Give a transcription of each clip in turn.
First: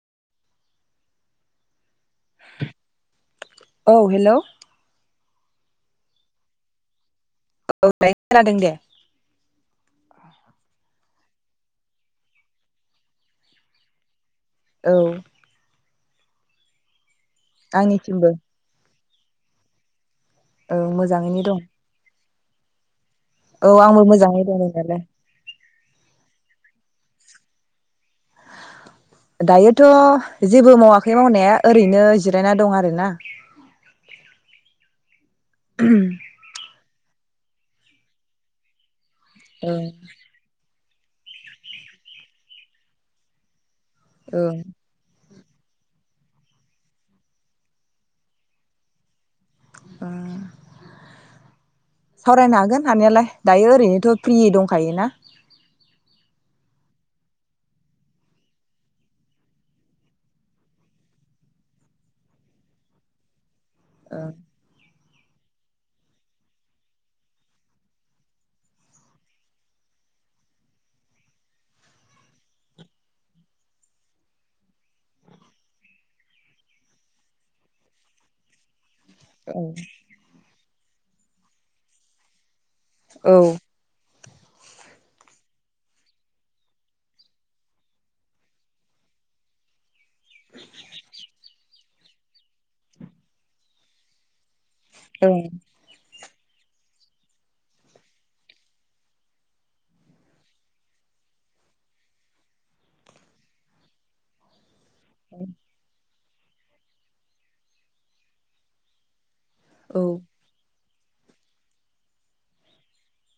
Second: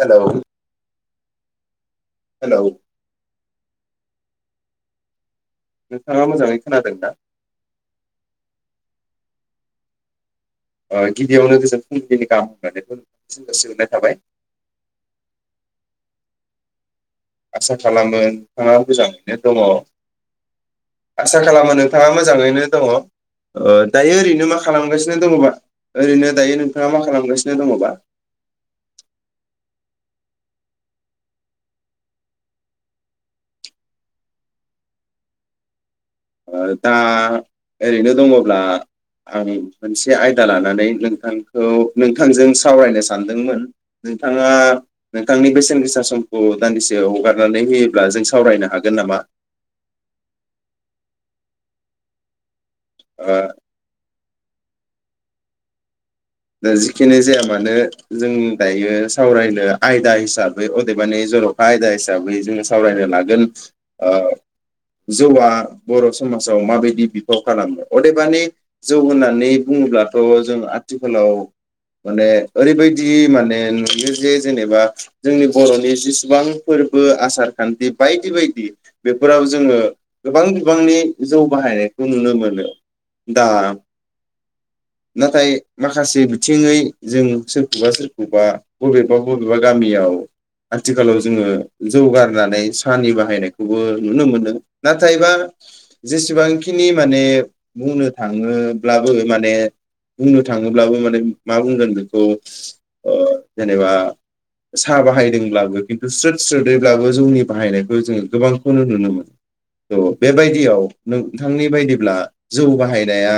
हेल' hello औ hello नोंथाङा मोजाङै खोनादों दा? औ दायो खोनादों दे। ओ गिबियावनो गोजोन फुंबिलिनि गाहाम हामब्लायनायखौ नोंथांनिसिम जासिहरनाय थाबाय। औ। आसा खालामो आंनिसिमबो नोंथाङा मोजां [unintelligible] दङ औ आसा मोजाङैनो दं खालामो नोंथाङा मोज मोजाङैनो औ दङ आंबो दायो मोजाङै ओरैनो दं मा दंनायालाय खालामगासिनो दङबा ओरैनो दायो नों नोंथाङा मा खालामगासिनो दङबा? दायोथ' जेबो मावाखै मावनाया ओरैनो जिरायना दं आरो ना। [inaudible] दा ओरैनो दङब्ला आंनि औ मोनसे आयदा लानानै नोंथांखौ नोंथांजों सावरायनो सानदोंमोन। औ नोंथाङा नोंथांनि बेसेन गोसा समखौ दान्दिसेयाव हगारनानै होयोब्ला जों सावरायनो हागोन नामा [unintelligible] सावरायनो हागोन हानायालाय ओ दायो ओरैनोथ फ्रि दंखायो ना दा जिखिनि जाया मानो जों दायो सावरायनो आयदा हिसाबै अदेबानि जरखा आयदा हिसाबै जोङो सावरायनो लागोन औ जौआ बर समाजाव माबायदि बिफाव खालामो अदेबानि जौ होननानै बुङोब्लाथ जों आथि खालाव माने ओरैबायदि माने नुयो जे जेनेबा जोंनि बरनि जेसेबां फोरबो आसार खान्थि बायदि बायदि बेफोराव औ जोङो गोबां बि बांनि जौ बाहायनायखौ नुनो मोनो दा औ नाथाय माखासे बिथिङै जों सोरखौबा सोरखौबा बबेबा बबेबा गामियाव आथिखालाव जोङो जौ गारनानै सानि बाहायनायखौबो नुनो मोनो नाथायबा जेसेबांखिनि माने बुंनो थाङोब्लाबो माने बुंनो थाङोब्लाबो माने मा बुंगोन बेखौ ओ जेनेबा साह बाहायदोंब्लाबो [unintelligible] स्रोद स्रोदैब्लाबो जोंनि बाहायनायखौ जोङो गोबांखौनो नुनो मोनो औ बेबायदियाव नोंथांनि बायदिब्ला जौ बाहायनाया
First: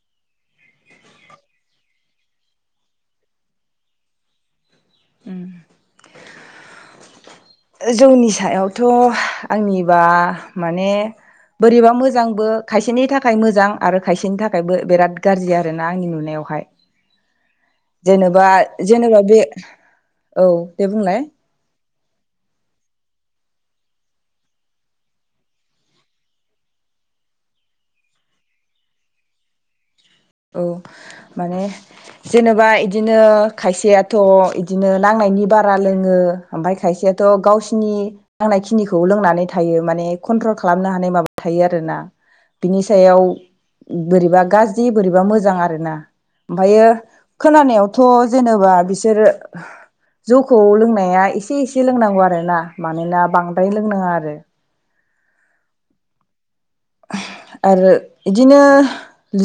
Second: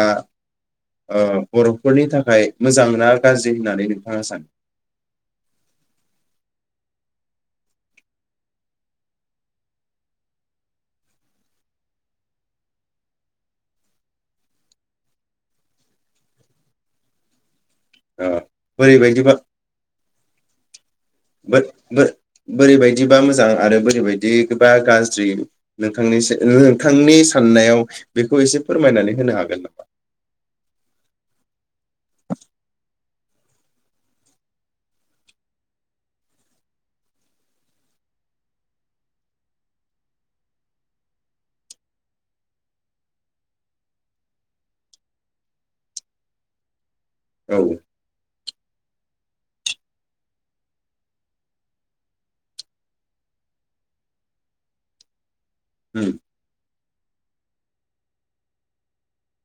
ओ बर फोरनि थाखाय मोजां ना गाज्रि होननानै नोंथाङा सानो उम जौनि सायावथ आंनिबा माने बोरैबा मोजांबो खायसेनि थाखाय मोजां आरो खायसेनि थाखायबो बिराद गाज्रि आरोना आंनि नुनायावहाय ओ जेनेबा जेनेबा बोरैबायदिबा बे औ दे बुंलाय बो बोरैबायदिबा मोजां आरो बोरैबायदिबा गाज्रि नोंथांनि नोंथांनि साननायाव बेखौ एसे फोरमायनानै होनो हागोन नामा औ माने जेनेबा बिदिनो खायसेयाथ बिदिनो नांनायनि बारा लोङो ओमफ्राय खायसेयाथ गावसिनि नांनाय खिनिखौ लोंनानै थायो माने कन्ट्रल खालामनो हानाय माबा थायो आरोना बिनि सायाव बोरैबा गाज्रि बोरैबा मोजां आरो ना ओमफ्रायो नामा औ खोनानायावथ जेनेबा बिसोरो जौखौ लोंनाया एसे एसे लोंनांगौ आरोना मानोना बांद्राय लोंनाङा आरो उम आरो इदिनो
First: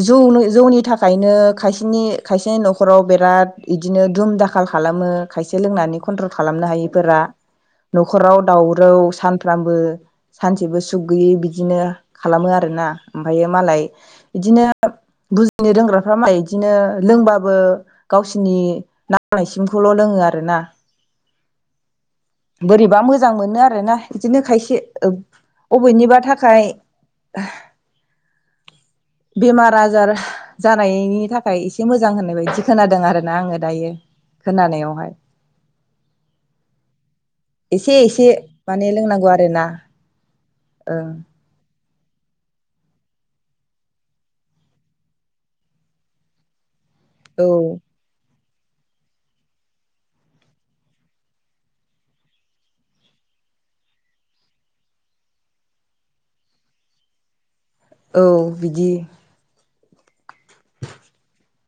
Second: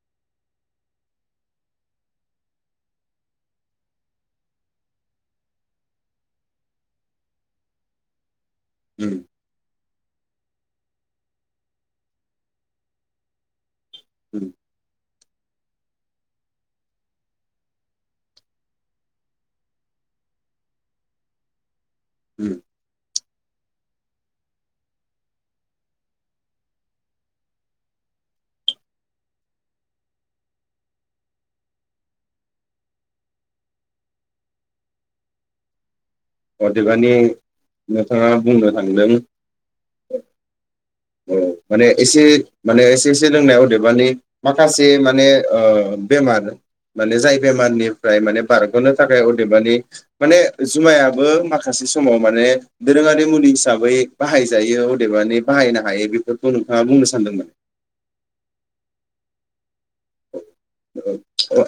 जौ जौनि थाखायनो खायसेनि खायसेनि नखराव बिराद इदिनो दुम दाखाल खालामो खायसे लोंनानै कन्ट्रल खालामनो हायिफोरा नखराव दावराव उम सानफ्रामबो सानसेबो सुख गैयै बिदिनो खालामो आरो आरोना ओमफ्रायो मालाय उम बिदिनो बुजिनो रोंग्राफ्रा मालाय बिदिनो लोंबाबो गावसिनि नांनायसिमखौल लोंङो आरो ना उम बोरैबा मोजां मोजां मोनो आरोना बिदिनो खायसे बबेनिबा थाखाय बेमार आजार जानायनि थाखाय एसे मोजां होननाय बायदि खोनादों आरो ना आंङो दायो खोनानायावहाय औ अदेबानि एसे एसे नोंथाङा बुंनो माने थांदों लोंनांगौ आरोना ओं औ माने एसे माने एसे एसे लोंनाय अदेबानि माखासे माने ओ बेमार माने जाय औ बेमारनिफ्राय माने बारगनो थाखाय अदेबानि माने जुमायाबो माखासे समाव माने दोरोंङारि मुलि हिसाबै बाहायजायो अदेबानि बाहायनो हायो बेफोरखौ नोंथाङा बुंनो सानदोंमोन? औ बिदि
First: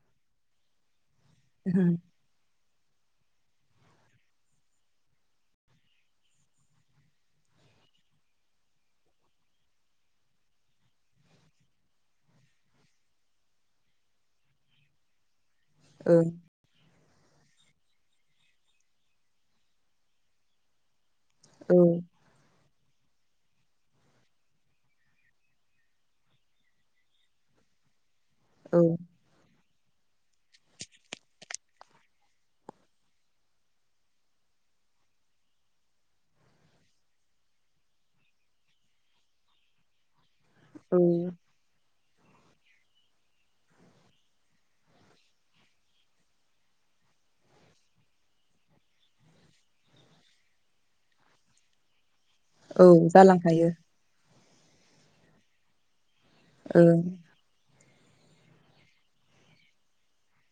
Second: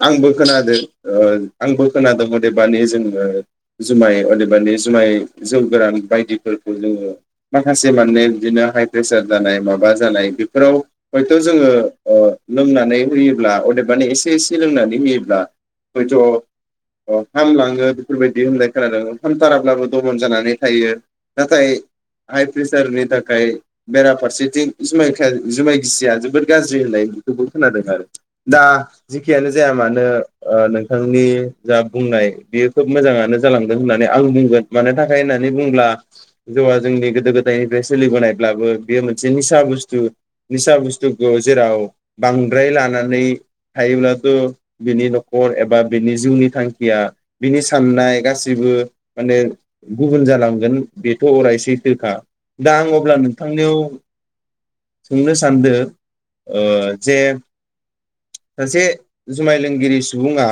आंबो खोनादो ओ आंबो ओं खोनादोंमोन दे मानि जोंङो जुमाय अदेबानि जुमाय जौ गोरान बायदिफोरखौ जोंङो माखासे माने बिदिनो हाइ प्रेसार जानाय माबा जानाय बेफोराव हयथ जोंङो ओ लोंनानै होयोब्ला अदेबानि एसे एसे लोंनानै होयोब्ला बै ज औ अ हामलांङो बेफोरबायदि होनलाय खोनादों हामथाराब्लाबो दमन जानानै थायो। नाथाइ औ आइ प्रेसारनि थाखाय बेराफारसेथिं जुमाय खाय जुमाय गिसिया जोबोद गाज्रि होननाय बेखौबो खोनादों आरो दा औ जिखियानो जाया मानो ओ नोंथांनि जा बुंनाय बेयो खोब मोजाङानो जालांदों होननानै आं बुंगोन। मानो थाखाय होननानै बुंब्ला जौआ जोंनि गोदो गोदाय बे सोलिबोनायब्लाबो बेयो मोनसे निसा बुस्थु। निसा बुस्थुखौ जेराव बांद्राय लानानै नै थायोब्लाथ बिनि नखर एबा बिनि जिउनि थांखिया बिनि साननाय गाससिबो माने गुबुन जालांगोन बेथ‌अराय सैथोखा। दा औ आं अब्ला जालांखायो नोंथांनियाव सोंनो सानदो? ओ ओं जे सासे जुमाय लोंगिरि सुबुङा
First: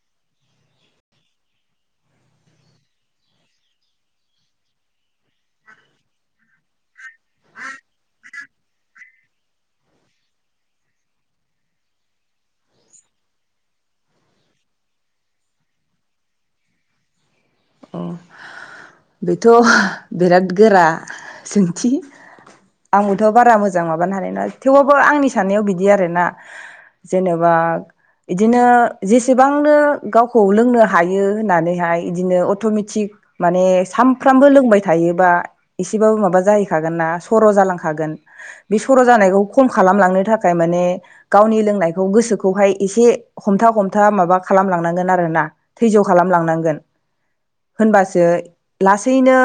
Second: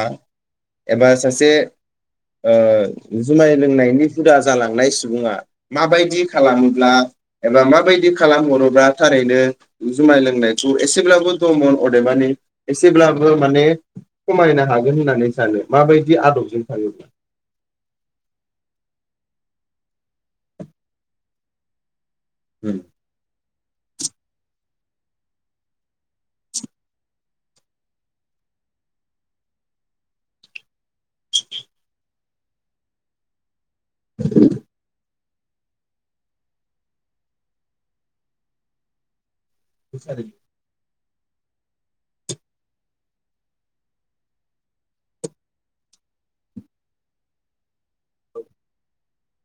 एबा सासे ओ जुमाय लोंनायनि हुदा जालांनाय सुबुङा माबायदि खालामोब्ला एबा माबायदि खालामहरोब्ला थारैनो जुमाय लोंनायखौ एसेब्लाबो दमन अदेबानि एसेब्लाबो माने खमायनो हागोन होननानै सानो माबायदि आदबजों थाङोब्ला? अ बेथ बिराद गोरा सोंथि। आंबोथबारा मोजां मोजां माबानो हानायानो थेवबाबबो आंनि साननायाव बिदि आरोना जेनेबा इदिनो जेसेबांनो गावखौ लोंनो हा हायो होननानैहाय इदिनो अ अट'मेटिक माने सानफ्रामबो लोंबाय थायोबा एसेबाबो माबा जाहैखागोन ना सर' जालांखागोन बे सर' जानायखौ खम औ खालामलांनो थाखाय माने गावनि लोंनायखौ गोसोखौहाय एसे हमथा हमथा माबा खालामलांनांगोन आरोना थैज्य खालामलांनांगोन। होनबासो लासैनो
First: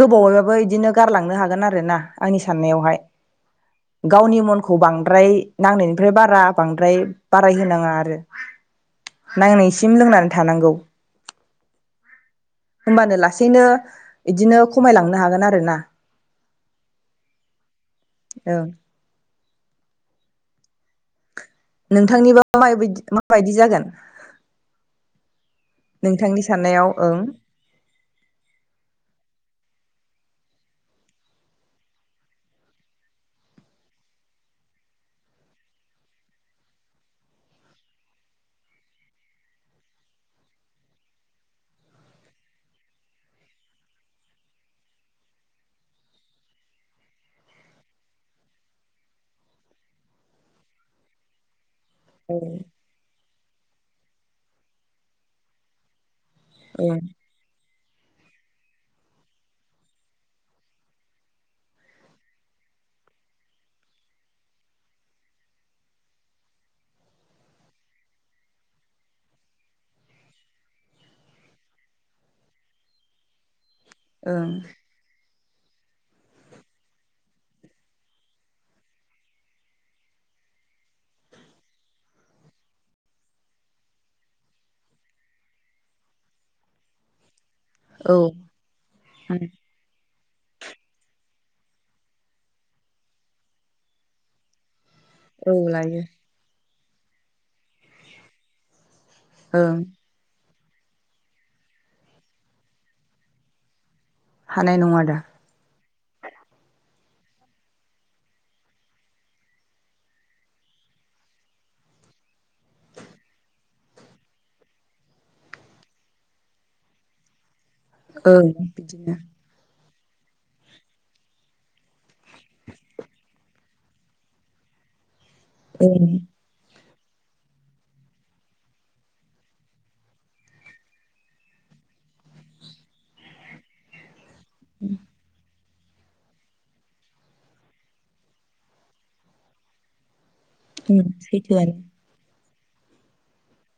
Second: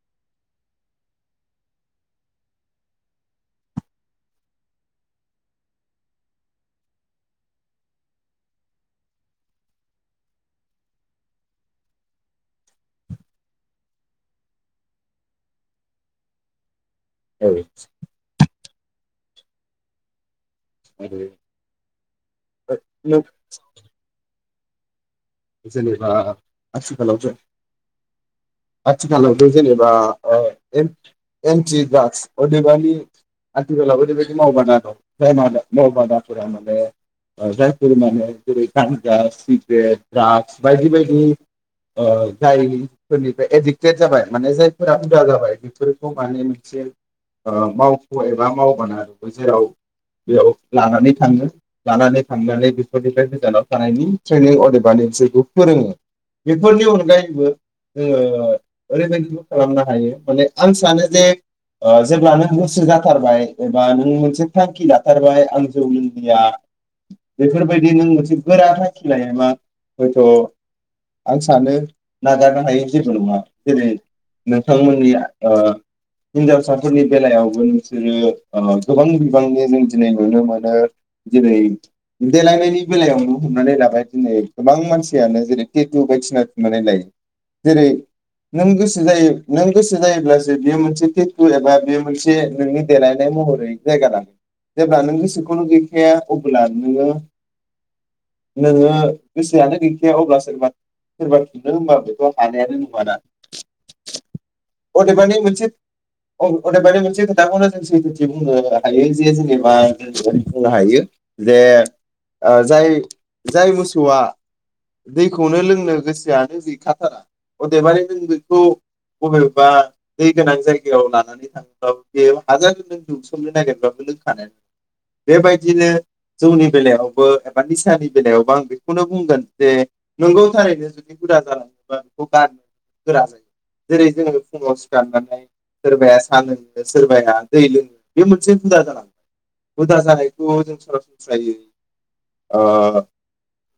गोबावैबाबो इदिनो गारलांनो हागोन आरो ना आंनि साननाययावहाय। गावनि मनखौ बांद्राय नांनायनिफ्राय बारा बांद्राय बाराय होनाङा आरो नांनायसिम लोंनानै थानांगौ। होमबानो लासैनो इदिनो खमायलांनो हागोन आरोना। औ। औ। मा होनदो नोंथांनिबा माबाय माबायदि जागोन? जेनेबा नोंथांनि साननायाव आथिखालाव ओं आथिखालावथ' जेनेबा ओ एन्टि ड्राग्स अदेबानि आथिखालावबो ओरैबायदि मावबादा दं जाय मावबादाफोरा माने जायफोर माने जेरै गान्जा सिग्रेट द्राग्स बायदि बायदि ओ जायफोरनिफ्राय एडिक्टेड जाबाय माने जायफोरा हुदा जाबाय बेफोरखौ माने मोनसे ओ मावख' एबा मावबादा जेराव बेयाव लानानै थाङो लानानै थांनानै ओं बेफोरनिफ्राय गोजानाव थानायनि ट्रेनिं माने बिसोरखौ फोरोङो। बेफोरनि अनगायैबो जोङो ओरैबायदिबो खालामनो हायो माने आं सानो जे ओ जेब्ल नों गोसो जाथारबाय एबा नों मोनसे थांखि लाथारबाय आं जौ लोंनिया बेफोरबायदि नों मोनसे गोरा थांखि लायोबा हयथ' आं सानो नागारनो हायै जेबो नङा। जेरै ओं नोंथांमोननिया ओ हिनजावसाफोरनि बेलायावबो नोंसोरो ओ गोबां बिबांनि जों दिनै नुनो मोनो दिेनै देलायनायनि बेलायावनो हमनानै लाबाय दिनै गोबां मानसियानो जेरै टेटु बायदिसिना थुननानै लायो। जेरै ओं नों गोसो जायो औ नों गोसो जायोब्लासो जे बेयो मोनसे तेतु एबा बे मोनसे नोंनि देलायनाय महरै जायगा दां। जेब्ला नो औ गोसोखौनो लायो गैखाया अब्ला नोङो नोङो। ओं गोसोयानो गैखाया अब्ला सोरबा सोरबा खिनथानो होनोमबोथ' हानायानो नङाना। हानाय नङा अदे दा बानि मोनसे। अदेबानि मोनसे खोथाखौनो जों सैथोथि बुंनो हायो जे जेनेबा जों बुंनो हायो जे जाय जाय मोसौआ दैखौनो लोंनो गोसोआानो गैखाथारा अदेबानि नों ओं बेखौ बिदिनो बबेबा दै गोनां जायगायाव लानानै थाङोब्ला बे हाजार जों दौसोमनो नागिर [unintelligible] बेबायदिनो ओं जौनि बेलायाव एबा निसानि बेलायावबबो आं बेखौनो बुंगोन जे नोंगौ थारैनो जुदि हुदा जालाङोबा बेखौ गारनो गोरा जायो जेरै जोङो फुंआव सिखारनानै सोरबाया सा लोङो सोरबाया दै लोङो बे मोनसे हुदा जानांबाय हुदा जानाय फुंआव जों ओं सरासनस्रायै सैथोआनो अ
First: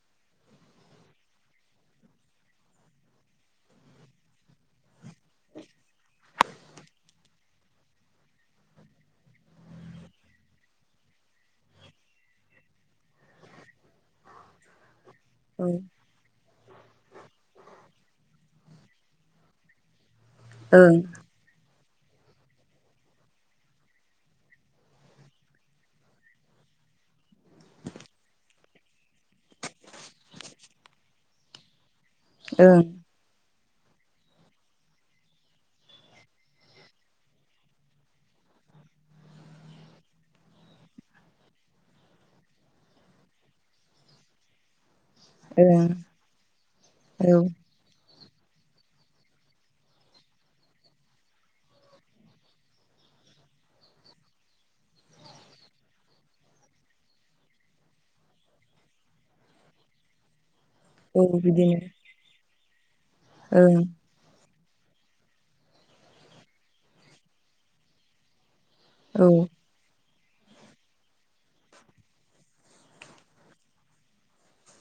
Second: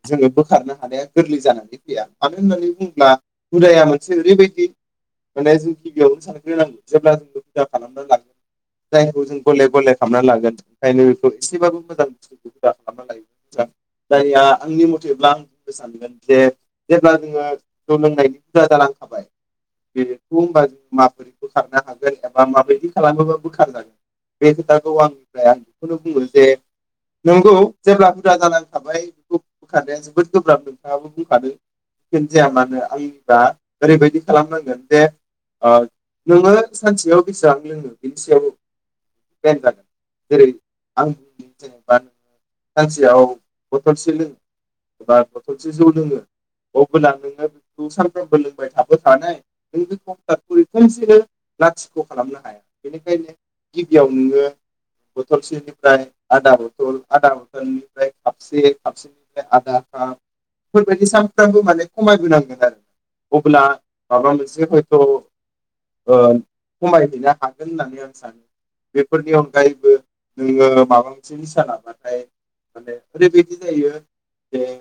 जोङो बोखारनो हानाया गोरलै जानानै फैया मानो होननानै बुङोब्ला हुदाया मोनसे ओरैबायदि माने जों गिबियावनो सानग्रोनांगौ जेब्ला जोङो हुदा खालामना लागोन जायखौ जों गले गले खालामना लागोन ओंखायनो बेखौ एसेबाबो मोजां बुस्थखौ हुदा खालामना लायो जायहा आंनि म थिब्ला औ आंबो सानगोन दे जेब्ला जोङो जौ लोंनायनि हुदा जालांखाबाय बे बेखौ होनबा ओं माबोरैखौ बोखारनो हागोन? एबा माबायदि खालामोबा बोखार जागोन बे खोथाखौ आंनिफ्राय आं बेखौनो बुङो जे नंगौ जेब्ला हुदा जालां खाबाय [unintelligible] बोखारनाया जोबोद गोब्राब नोंथाङाबो बुंखादों। [unintelligible] जाया मानो ओं आंनिबा ओरैबायदि खालामनांगोन जे ओ नोङो सानसेयाव बेसेबां लोङो बिनि सायाव प्लेन जागोन जेरै आं बुंनि जेनेबा नोङो सानसेयाव बथलमोनसे लोङो। एबा बथलसे जौ ओं लोङो अब्ला औ नोङो बेखौ सा बो लोंबाय थाबो थानायानाय नों बे कटारखौरि खनसेनो लाथिख' खालामनो हाया बेनिखायनो गिबियाव नोङो बथलसेनिफ्राय आदा बथल आदा बथलनिफ्राय खापसे खापसेनि आदा खाब फोरबायदि औ सानफ्रोमबो बिदिनो माने खमायबोनांगोन आरो। अबोला ओं माबामोनसे जे हयथ' ओ खमायहैनो हागोन होननानै आं सानो। औ बेफोरनि अनगायैबो नोङो माबा मोनसे निसा लानानै माने ओरैबायदि जायो। बेे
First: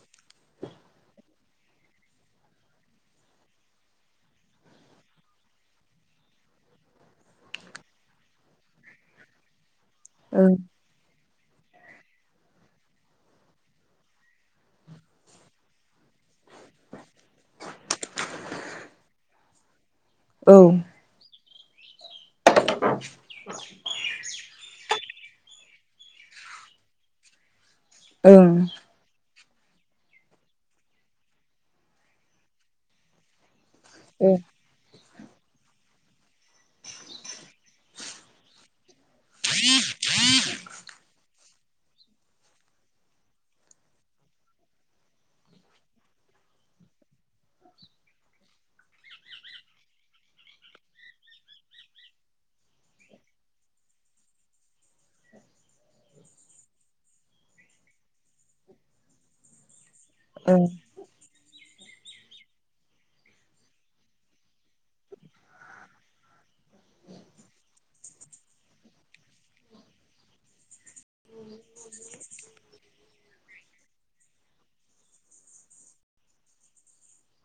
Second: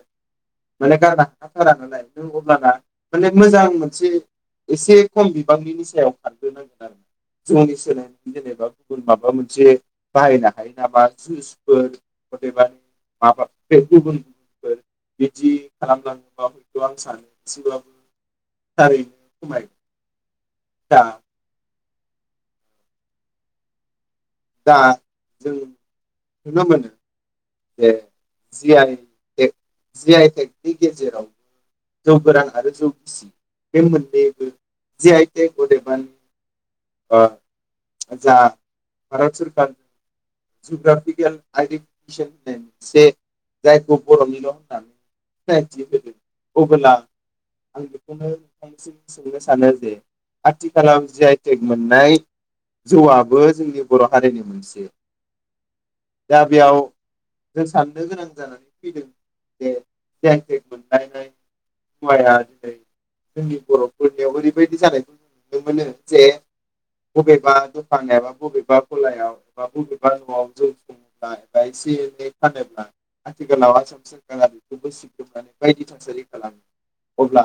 माने गारनो हाखाथारा नालाय नों अब्लाना माने मोजां मोनसे एसे खम बिबांनि निसायाव खारग्रोनांगोन आरो जौनि सोलाय जेनेबा गुबुन माबा मोनसे बाहायनो ओं हायो नामा जुसफोर अदेबानि माबा बे गुबुन फोर बिदि खालामलांङोब्ला आं सानो एसेब्लाबो थारैनो खमायो। औ [inaudible] दा जों नुनो मोनो। दे ओं जियाय जि आइ टेकनि गेजेरावबो जौ गोरान आरो जौ गिसि बे ओं मोननैबो जि आइ टेक अदेबानि ओ जा। भारत सरखार जुग्राफिकेल। आइडि [unintelligible] जायखौ बर'निल' होननानै सिनायथि होदों अबोला आं बेखौनो नोंथांनिसिम सोंनो सानो जे आथिखालाव जि आइ टेक मोननाय जौआबो जोंनि बर' हारिनि मोनसे दा बेयाव जों साननो गोनां जानानै फैदों जे जि आइ टेक ओं मोनानै हवाया दिनै जोंनि बर'फोरनियाव ओरैबायदि जानायखौ जों नुनो मोनो जे बबेबा दखान एबा बबेबा गलायाव एबा बबेबा न'आव जे बा एबा एसे एनै फानोब्ला आथिखालाव आसाम सोरखारा बेबो सिग्रोमनानै बायदि थासारि खालामो अब्ला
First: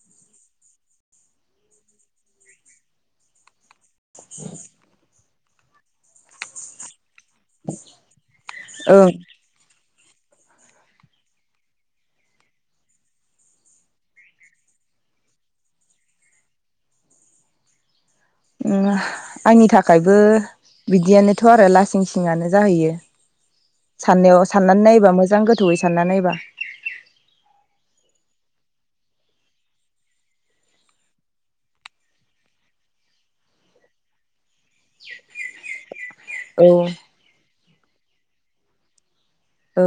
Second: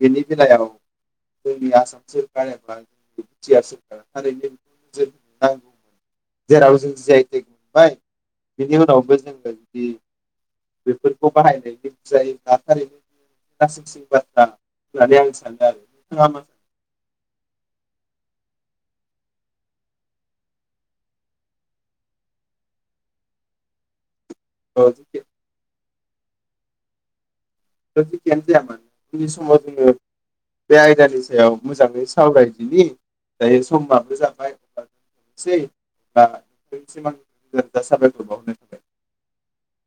बेनि बेलायाव जोंनि आसाम सोरखार एबा जिया सो ओ थारैनो जों ओं जेराव जों जि आइ टेक मोनबाय बिनि उनावबो जोङो बिदि बेफोरखौ बाहायनाय [unintelligible] लासिंसिं बाथ्रा होननानै आं सानदों आरो नोंथाङा मा ओम आंनि थाखायबो बिदियानोथ' आरो लासिं सिङानो जाहैयो। साननायाव साननानै नायोबा सानो मोजां गोथौैयै सानना नायबा। ओ जेखियानो जाया मानो उननि समाव जोङो बे आयदानि सायाव मोजाङै सावरायदिनि दायो समाबो जाबाय। औ [unintelligible] दा साबायखर बावनाय थाबाय। औ।